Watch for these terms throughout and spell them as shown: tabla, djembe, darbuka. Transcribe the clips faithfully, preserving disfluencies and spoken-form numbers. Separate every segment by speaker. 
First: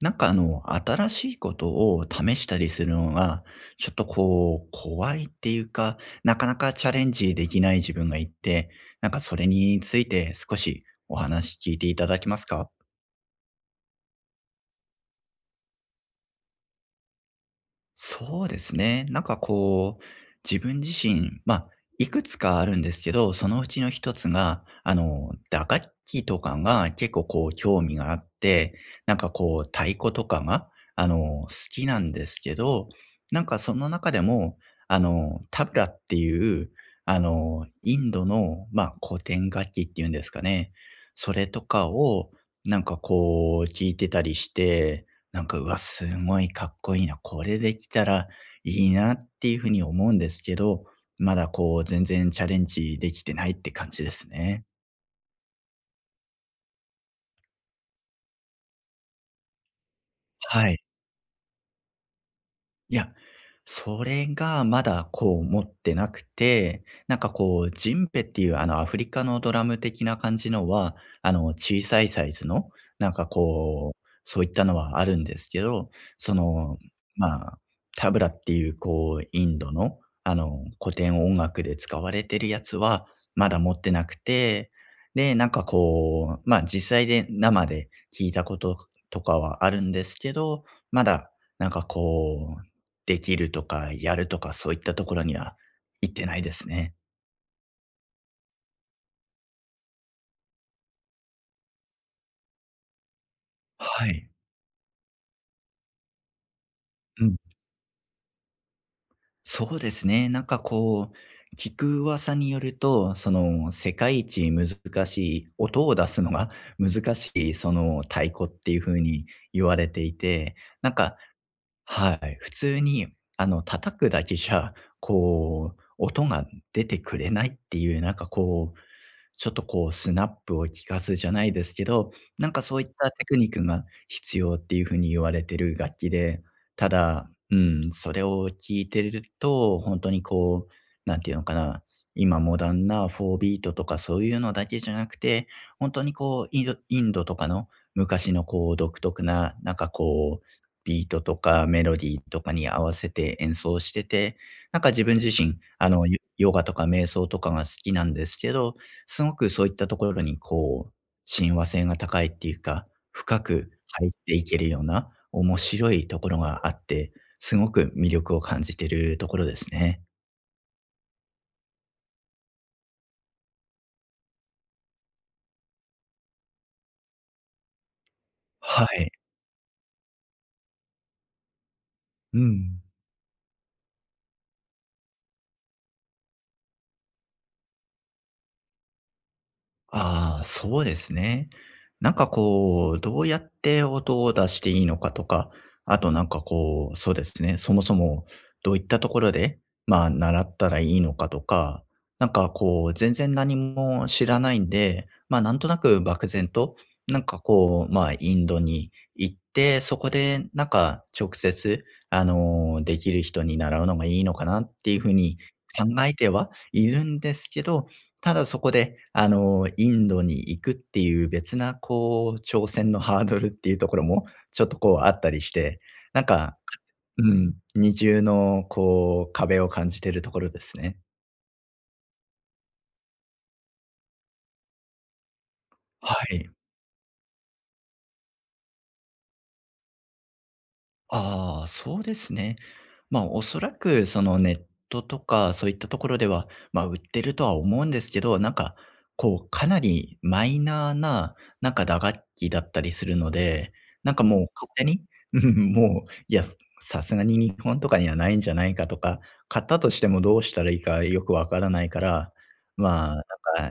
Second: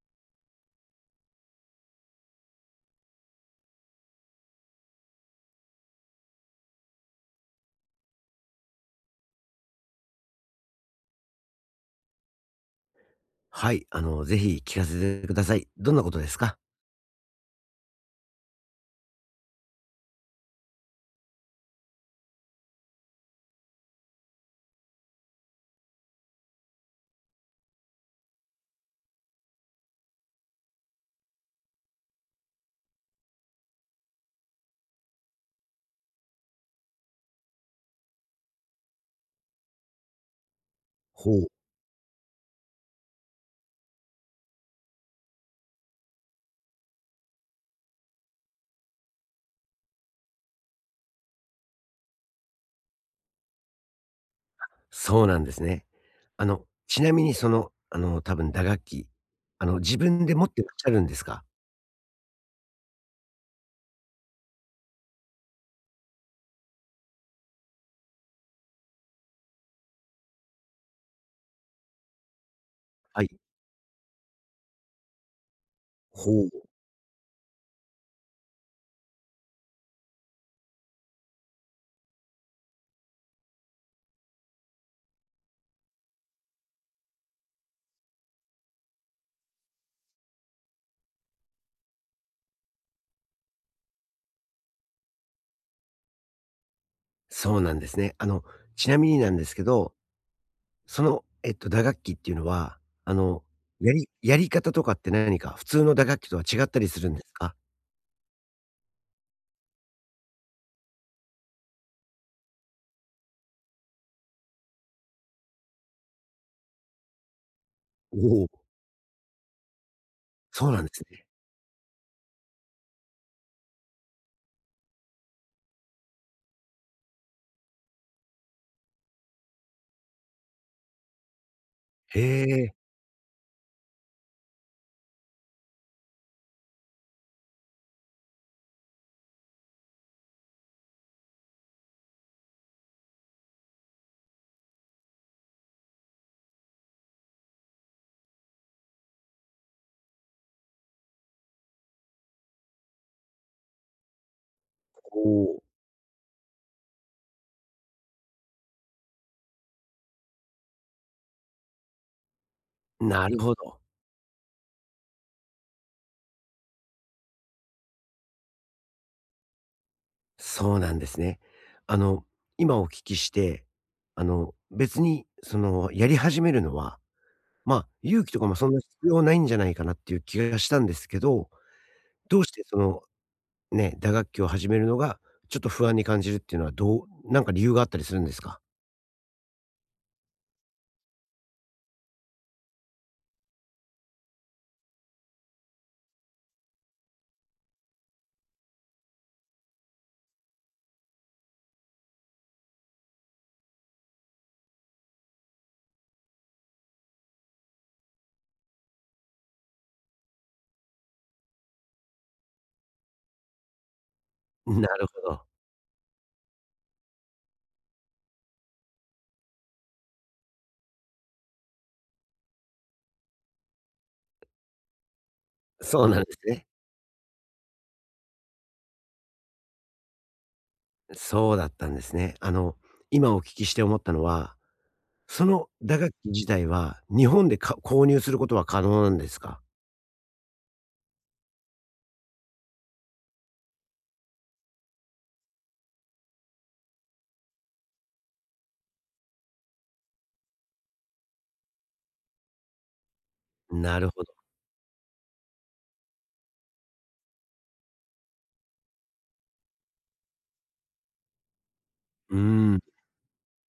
Speaker 1: なんかあの、新しいことを試したりするのが、ちょっとこう、怖いっていうか、なかなかチャレンジできない自分がいて、なんかそれについて少しお話聞いていただけますか？
Speaker 2: はい、あの、ぜひ聞かせてください。どんなことですか？
Speaker 1: そうですね。なんかこう、自分自身、まあ、いくつかあるんですけど、そのうちの一つが、あの、打楽器とかが結構こう興味があって、なんかこう太鼓とかが、あの、好きなんですけど、なんかその中でも、あの、タブラっていう、あの、インドの、まあ、古典楽器っていうんですかね。
Speaker 2: ほ
Speaker 1: そ
Speaker 2: う。
Speaker 1: れとかを、なんかこう、聞いてたりして、なんか、うわ、すごいかっこいいな、これできたらいいなっていう風に思うんですけど、まだこう全然チャレンジできてないって感じですね。
Speaker 2: そうなんですね。あの、ちなみにその、あの、多分打楽器、あの、自分で持ってらっ
Speaker 1: はい。
Speaker 2: しゃるんですか？
Speaker 1: いや、それがまだこう持ってなくて、なんかこう、ジンペっていうあのアフリカのドラム的な感じのは、あの小さいサイズの、なん
Speaker 2: は
Speaker 1: か
Speaker 2: い。
Speaker 1: こう、そういったのはあるんですけど、そ
Speaker 2: ほう。
Speaker 1: の、まあ、タブラっていうこう、インドの、あの古典音楽で使われてるやつは、まだ持ってなくて、で、なんかこう、まあ実際で生で聞いたこととかはあるんですけど、まだなんかこう、できるとか、やるとか、そういったところには行ってないですね。
Speaker 2: そうなんですね。あの、ちなみになんですけど、その、えっと、打楽器っていうのは、あの、や
Speaker 1: は
Speaker 2: り
Speaker 1: い。
Speaker 2: やり方とかって何か普通の打楽器とは違ったりするんで
Speaker 1: う
Speaker 2: す
Speaker 1: ん。
Speaker 2: か？
Speaker 1: そうですね。なんかこう、聞く噂によると、その、世界一難しい、音を出すのが 難しい、その、太
Speaker 2: おお
Speaker 1: 鼓っ
Speaker 2: ー。
Speaker 1: ていう風に言われていて、
Speaker 2: そうなんで
Speaker 1: なん
Speaker 2: す
Speaker 1: か
Speaker 2: ね。
Speaker 1: はい、普通に、あの、叩くだけじゃ、こう、音が出てくれないっていう、なんかこう、ちょっとこうスナップを効かすじゃないですけど、
Speaker 2: へ
Speaker 1: なんか
Speaker 2: え。
Speaker 1: そういったテクニックが必要っていう風に言われてる楽器で、ただ、うん、それを聴いてると、本当にこう、なんていうのかな、今モダンなフォービートとかそういうのだけじゃなくて、本当にこうインドインドとかの昔のこう独特な、なんかこう、ビートとかメロディーとかに合わせて演奏してて、なんか自分自
Speaker 2: ほ
Speaker 1: 身、
Speaker 2: う。
Speaker 1: あの、ヨヨガとか瞑想とかが好きなんですけど、すごくそういったところにこう、親和性が高いっていうか、
Speaker 2: なる
Speaker 1: 深
Speaker 2: ほ
Speaker 1: く
Speaker 2: ど。
Speaker 1: 入っていけるような面白いところがあって、すごく魅力を感じてるところですね。
Speaker 2: そうなんですね。あの、今お聞きして、あの、別に、その、やり始めるのは、まあ、勇気とかもそんな
Speaker 1: は
Speaker 2: 必
Speaker 1: い。
Speaker 2: 要ないんじゃないかなっていう気がしたんですけど、ど
Speaker 1: う
Speaker 2: うしてそ
Speaker 1: ん。
Speaker 2: の、ね、打楽器を始めるのが、ちょっと不安に感じるっていうのは、どうなんか理由があったりするんですか？
Speaker 1: ああ、そうですね。なんかこう、どうやって音を出していいのかとか、あとなんかこう、そうですね、そもそもどういったところで、まあ、習ったらいいのかとか、なんかこう、全然何も知らないんで、まあ、なんとなく漠然と、なんかこう、まあ、インドに行って、そこでなんか直接、あの、できる人に習うのがいいのかなっ
Speaker 2: な
Speaker 1: ていう
Speaker 2: る
Speaker 1: ふう
Speaker 2: ほ
Speaker 1: に
Speaker 2: ど。
Speaker 1: 考えてはいるんですけど、ただそこで、あの、インドに行くっていう別なこう、挑戦のハードルっていうところも、ちょっとこうあったりして、
Speaker 2: そうな
Speaker 1: な
Speaker 2: ん
Speaker 1: ん
Speaker 2: です
Speaker 1: か、
Speaker 2: ね。
Speaker 1: うん、二重のこう壁を感じてるところですね。
Speaker 2: そうだったんですね。あの、今お聞きして思ったのは、その打楽
Speaker 1: は
Speaker 2: 器自
Speaker 1: い。
Speaker 2: 体は、日本でか購入することは可能なんですか？
Speaker 1: ああ、そうですね。まあ、おそらくそのネットとかそういったところでは、まあ、売ってるとは思うんですけど、なんか、こう、かなりマイナーな、なんか打楽器だったりするので、
Speaker 2: なる
Speaker 1: なん
Speaker 2: ほ
Speaker 1: か
Speaker 2: ど。
Speaker 1: もう勝手に、うん、もう、いや、さすがに日本とかにはないんじゃないかとか、買ったとしてもどうしたらいいかよくわからないから、
Speaker 2: うーん。
Speaker 1: まあ、な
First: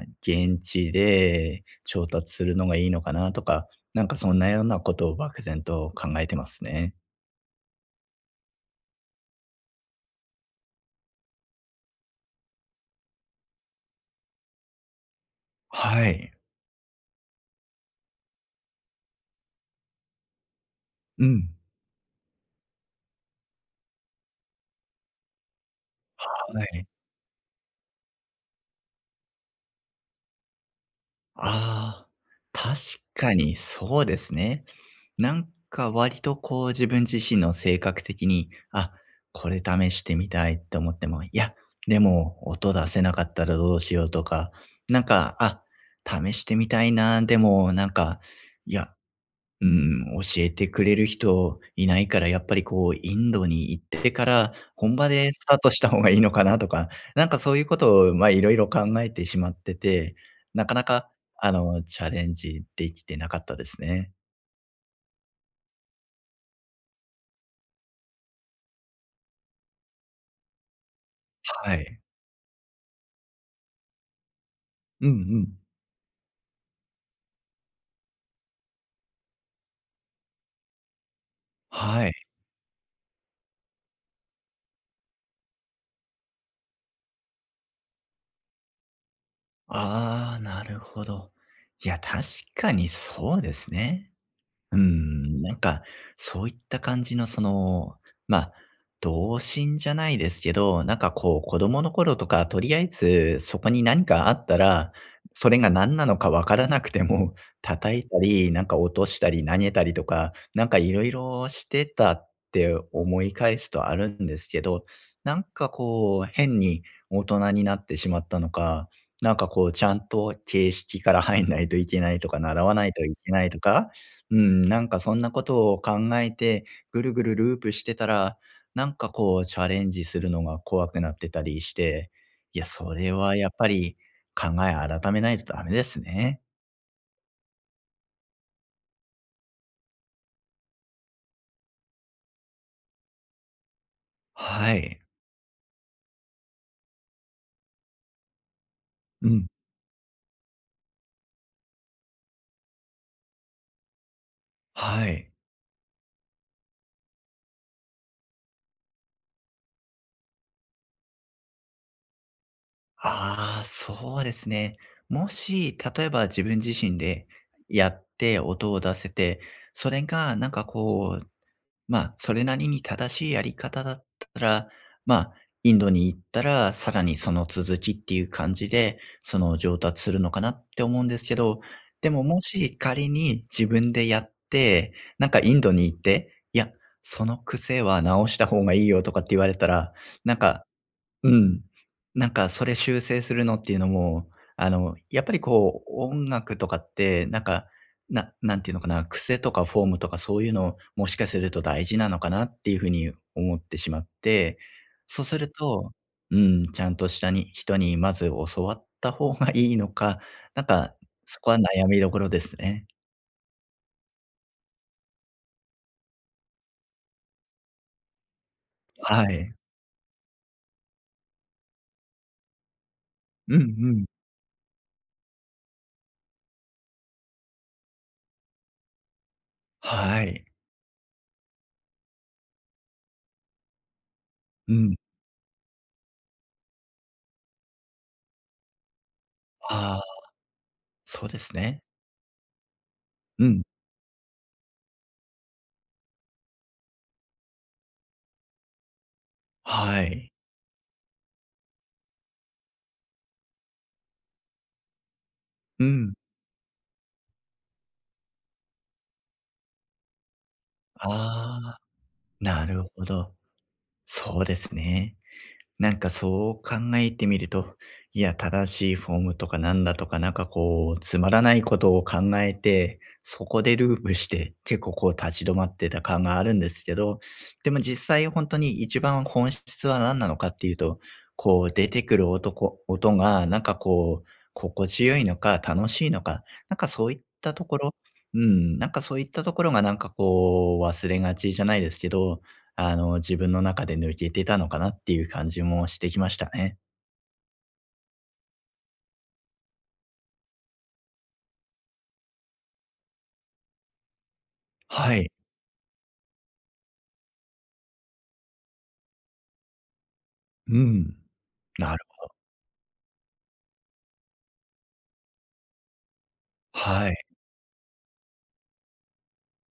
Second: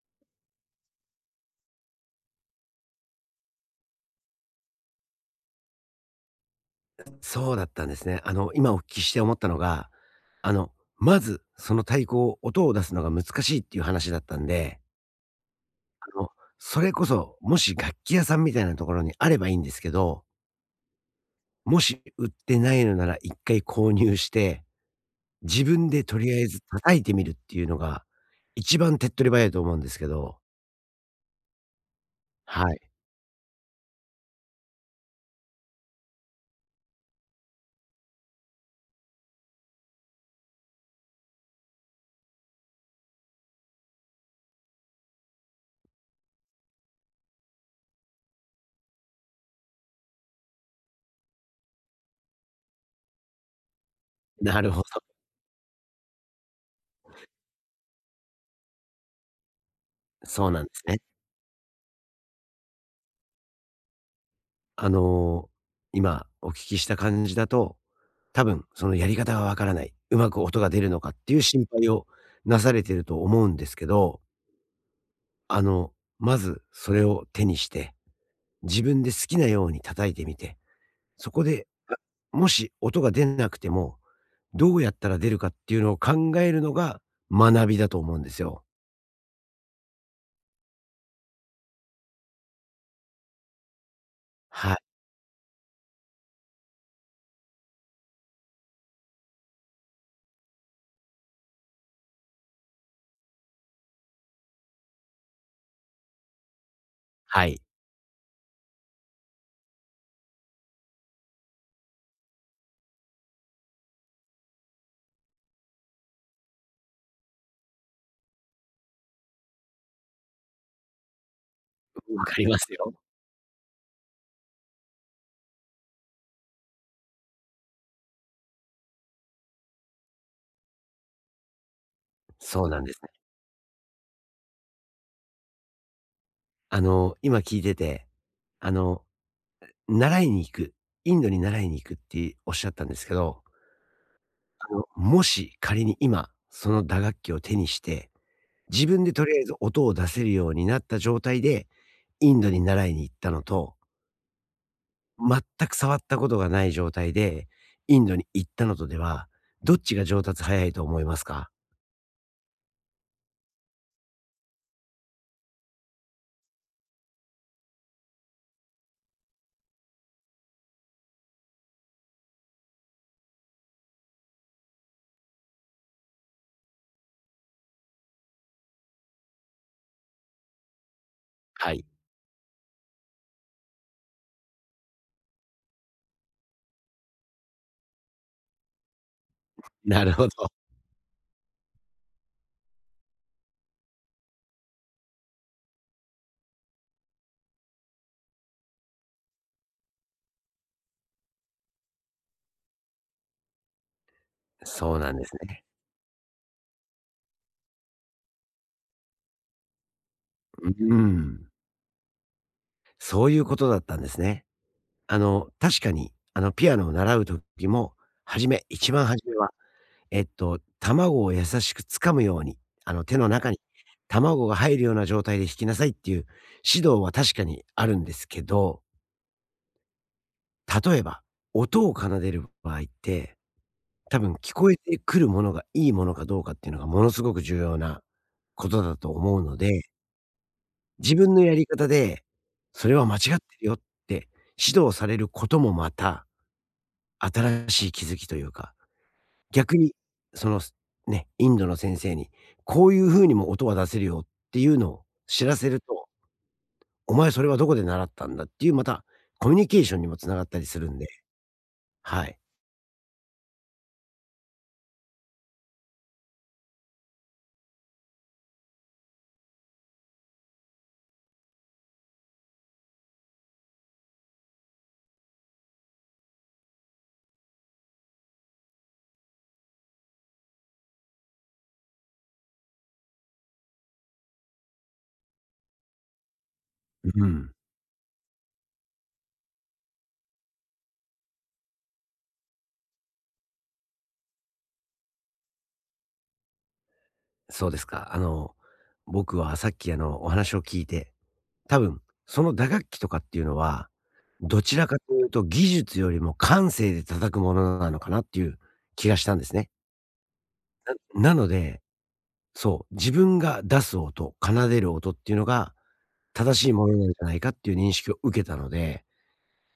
Speaker 1: んか現地で調達するのがいいのかなとか、なんかそんなようなことを漠然と考えてますね。
Speaker 2: そうだったんですね。あの、今お聞きして思ったのが、あの、まず、その太鼓を音を出すのが難しいっていう話だったんで、
Speaker 1: は
Speaker 2: あの、
Speaker 1: い。
Speaker 2: それこそ、もし楽器屋さんみたいなところにあればいいんですけど、
Speaker 1: うん。
Speaker 2: もし売ってないのなら一回購入して、自分でとりあえず
Speaker 1: はい。
Speaker 2: 叩いてみるっていうのが、一番手っ取り早いと思うんですけど、
Speaker 1: ああ、
Speaker 2: は
Speaker 1: 確
Speaker 2: い。
Speaker 1: かにそうですね。なんか割とこう自分自身の性格的に、あ、これ試してみたいって思っても、いや、でも音出せなかったらどうしようとか、なんか、あ、試してみたいな、でもなんか、いや、うん、教えてくれる人いないから、やっぱりこう、インドに行ってから、
Speaker 2: なるほ
Speaker 1: 本場
Speaker 2: ど。
Speaker 1: でスタートした方がいいのかなとか、なんかそういうことを、まあ、いろいろ考えてしまってて、
Speaker 2: そうなん
Speaker 1: な
Speaker 2: で
Speaker 1: か
Speaker 2: す
Speaker 1: な
Speaker 2: ね。
Speaker 1: か、あの、チャレンジできてなかったですね。
Speaker 2: あの、今お聞きした感じだと、多分、そのやり方がわからない、うまく音が出るのかっていう心
Speaker 1: は
Speaker 2: 配
Speaker 1: い。
Speaker 2: をなされてると思うんですけど、
Speaker 1: うんうん。
Speaker 2: あの、まずそれを手にして、自分で好きなように叩いてみて、そこで、あ、
Speaker 1: はい。
Speaker 2: もし音が出なくても、どうやったら出るかっていうのを考えるのが学びだと思うんですよ。
Speaker 1: ああ、なるほど。いや、確かにそうですね。
Speaker 2: は
Speaker 1: うー
Speaker 2: い、
Speaker 1: ん、なんか、そういった感じのその、ま、あ童心じゃないですけど、なんかこう子供の頃とか、とりあえずそこに何かあったら、それが何なのかわからなくても、
Speaker 2: はい、
Speaker 1: 叩いたり、なんか落としたり投げたりとか、なんかいろいろしてたって思い返すとあるんですけど、なんかこう変に大人になってしまったのか、なんかこうちゃんと形式から入んないといけない
Speaker 2: わ
Speaker 1: と
Speaker 2: か
Speaker 1: か、
Speaker 2: りま
Speaker 1: 習
Speaker 2: す
Speaker 1: わな
Speaker 2: よ。
Speaker 1: いといけないとか、うん、なんかそんなことを考えて、ぐるぐるループしてたら、なんかこうチャレンジするのが怖くなってたりして、い
Speaker 2: そ
Speaker 1: や、
Speaker 2: うなんで
Speaker 1: そ
Speaker 2: すね。
Speaker 1: れはやっぱり考え改めないとダメですね。
Speaker 2: あの、今聞いてて、あの、習いに行く、インドに習いに行くっておっしゃったんですけど、
Speaker 1: は
Speaker 2: あの、
Speaker 1: い。
Speaker 2: もし仮に今、その打楽器を手にして、自分でと
Speaker 1: う
Speaker 2: りあえ
Speaker 1: ん。
Speaker 2: ず音を出せるようになった状態で、インドに習いに行ったのと、
Speaker 1: はい。
Speaker 2: 全く触ったことがない状態で、インドに行ったのとでは、どっちが上達早いと思いますか？
Speaker 1: ああ、そうですね。もし、例えば自分自身でやって音を出せて、それがなんかこうまあ、それなりに正しいやり方だったら、まあ、インドに行ったら、さらにその続きっていう感じで、その上達するのかなって思うんですけど、
Speaker 2: はい、
Speaker 1: でももし仮に自分でやって、なんかインドに行って、いや、その癖は直した方がいいよとかって言われたら、
Speaker 2: なるほど。
Speaker 1: なんかうん。なんかそれ修正するのっていうのも、あの、やっぱりこう、音楽とかって、なんか、ななんていうのかな、癖とかフォームとかそういうの、もしかすると大事なのかなっていうふうに思ってしまって、
Speaker 2: そうなん
Speaker 1: そ
Speaker 2: で
Speaker 1: う
Speaker 2: す
Speaker 1: する
Speaker 2: ね。
Speaker 1: と、うん、ちゃんとしたに人にまず教わった方がいいのか、なん
Speaker 2: う
Speaker 1: か、そ
Speaker 2: ん、
Speaker 1: こは悩みどころですね。
Speaker 2: そういうことだったんですね。あの、確かに、あの、ピアノを習う時も、初め一番
Speaker 1: は
Speaker 2: 初めは
Speaker 1: い。
Speaker 2: えっと、卵を優しく掴むように、あの、手の中
Speaker 1: う
Speaker 2: に
Speaker 1: んうん。
Speaker 2: 卵が入るような状態で引きなさいっていう指導は確かにあるんですけど、
Speaker 1: はい。
Speaker 2: 例えば、音を奏でる場合って、多分聞こ
Speaker 1: う
Speaker 2: え
Speaker 1: ん。
Speaker 2: てくるものがいいものかどうかっていうのがものすごく重要なことだと思うので、
Speaker 1: ああ、
Speaker 2: 自
Speaker 1: そう
Speaker 2: 分
Speaker 1: で
Speaker 2: のや
Speaker 1: す
Speaker 2: り
Speaker 1: ね。
Speaker 2: 方で、それは間違っ
Speaker 1: う
Speaker 2: て
Speaker 1: ん。
Speaker 2: るよって指導されることもまた、新しい気づきというか逆に、
Speaker 1: はい。
Speaker 2: その、すね、インドの先生に、こういう風にも音は出せるよっていうのを知らせる
Speaker 1: う
Speaker 2: と、
Speaker 1: ん。
Speaker 2: お前それはどこで習ったんだっていう、またコミュニケーションにも繋がったりするんで、
Speaker 1: ああ。
Speaker 2: はい。
Speaker 1: なるほど。そうですね。なんかそう考えてみると、いや、正しいフォームとかなんだとか、なんかこう、つまらないことを考えて、そこでループして、結構こう立ち止まってた感があるんですけど、でも実際本当に一番本質は何なのかっていうと、こう出てくる男音が、なんかこう、心地よいのか楽しいのか、なんかそういっ
Speaker 2: うん、
Speaker 1: たところ、うん、なんかそういったところがなんかこう忘れがちじゃないですけど、あの、自分の中で抜けてたのかなっていう感じもしてきましたね。
Speaker 2: そうですか。あの、僕はさっきあの、お話を聞いて、多分その打楽器とかっていうのは、どちらかと
Speaker 1: は
Speaker 2: いう
Speaker 1: い。
Speaker 2: と技術よりも感性で叩くものなのかなっていう気がしたんですね。
Speaker 1: うん。
Speaker 2: なので、
Speaker 1: なる
Speaker 2: そう、自分が出す音、奏でる音っていうのが正しいものなん
Speaker 1: は
Speaker 2: じゃ
Speaker 1: い。
Speaker 2: ないかっていう認識を受けたので、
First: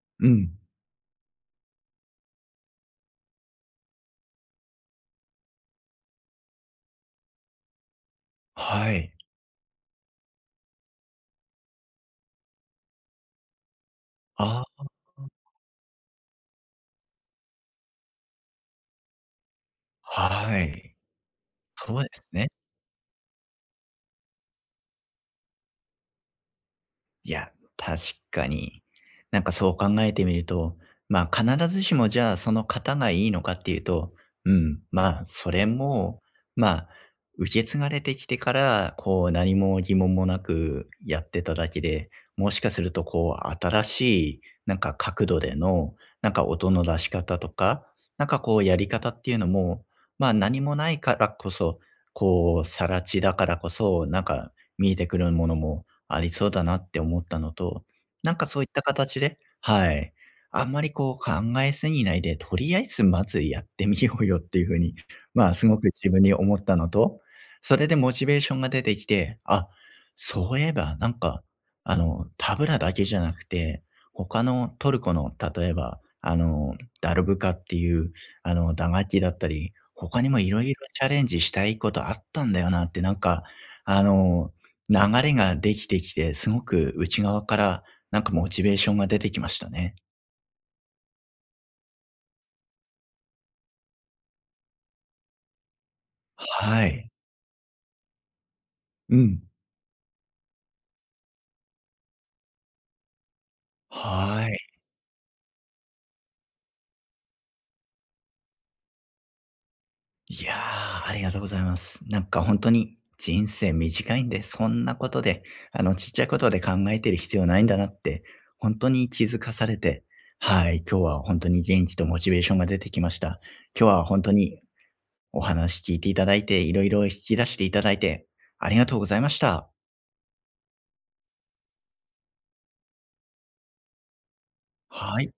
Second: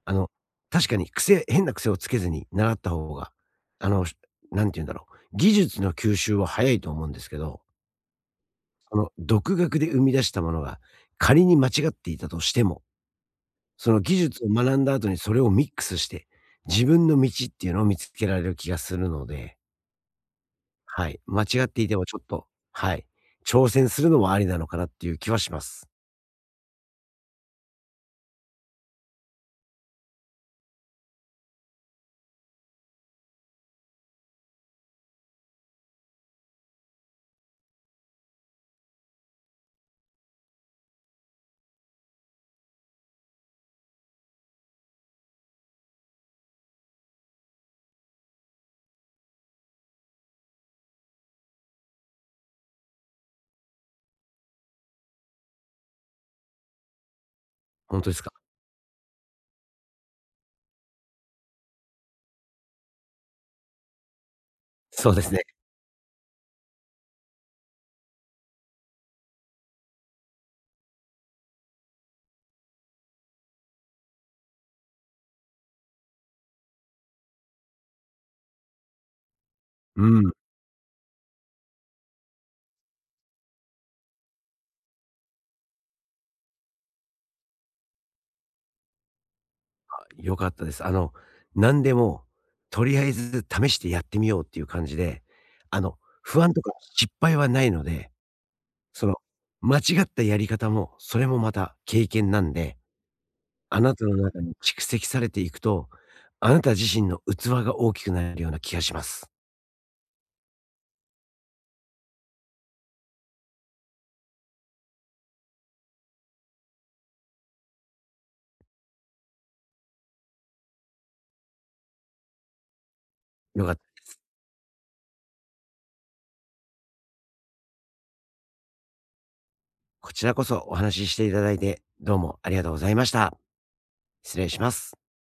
Speaker 2: あ
Speaker 1: う
Speaker 2: の、
Speaker 1: ん。
Speaker 2: 確かに癖変な癖をつけずに習った方が、あの、しなんて言うんだろう、技術の吸収は早いと思うんですけど、
Speaker 1: は
Speaker 2: その
Speaker 1: い。
Speaker 2: 独学で生み出したものが仮に間違っていたとしても、その技術を
Speaker 1: あ、
Speaker 2: 学んだ後にそれをミックスして、自分の道っていうのを見つけられる気がするので、
Speaker 1: はい。
Speaker 2: はい、間違っていて
Speaker 1: そう
Speaker 2: も
Speaker 1: で
Speaker 2: ちょ
Speaker 1: す
Speaker 2: っと、
Speaker 1: ね。
Speaker 2: はい、挑戦するのもありなのかなっていう気はします。
Speaker 1: いや、確かに。なんかそう考えてみると、まあ必ずしもじゃあその方がいいのかっていうと、うん、まあそれも、まあ受け継がれてきてから、こう何も疑問もなくやってただけで、もしかするとこう新しいなんか角度での、なんか音の出し方とか、なんかこうやり方っていうのも、まあ何もないからこそ、こう、さら地だからこそ、なんか見えてくるものもありそうだなって思ったのと、
Speaker 2: 本当ですか？
Speaker 1: なんかそういった形ではい。あんまりこう考えすぎないで、とりあえずまずやってみようよっていうふうに、
Speaker 2: そうです ね。
Speaker 1: まあ、すごく自分に思ったのと、それでモチベーションが出てきて、あ、そういえばなんか、あの、タブラだけじゃなくて、他のトルコの例えば、あの、ダルブカっていう、あの、打楽器だったり、
Speaker 2: う
Speaker 1: 他に
Speaker 2: ん。
Speaker 1: もいろいろチャレンジしたいことあったんだよなってなんか、あの流れができてきて、すごく内側からなんかモチベーションが出てきましたね。
Speaker 2: 良かったです。あの、何でも、とりあえず試してやってみようっていう感じで、あの、不安とか
Speaker 1: はい。
Speaker 2: 失敗はないので、その、
Speaker 1: うん。
Speaker 2: 間違ったやり方も、それもまた経験なんで、あなたの中
Speaker 1: は
Speaker 2: に
Speaker 1: い。
Speaker 2: 蓄積されていくと、あなた自身の器が大きくなるような気がします。
Speaker 1: いやー、ありがとうございます。なんか本当に人生短いんで、そんなことで、あの、ちっちゃいことで考えてる必要ないんだなって、本当に気づかされて、はい、今日は本当に元気とモチベーションが出てきました。
Speaker 2: よかっ
Speaker 1: 今日
Speaker 2: た。
Speaker 1: は本当にお話聞いていただいて、いろいろ引き出していただいて、ありがとうございました。
Speaker 2: こちらこそお話ししていただいて、どうもありがとうございました。失礼します。
Speaker 1: はい。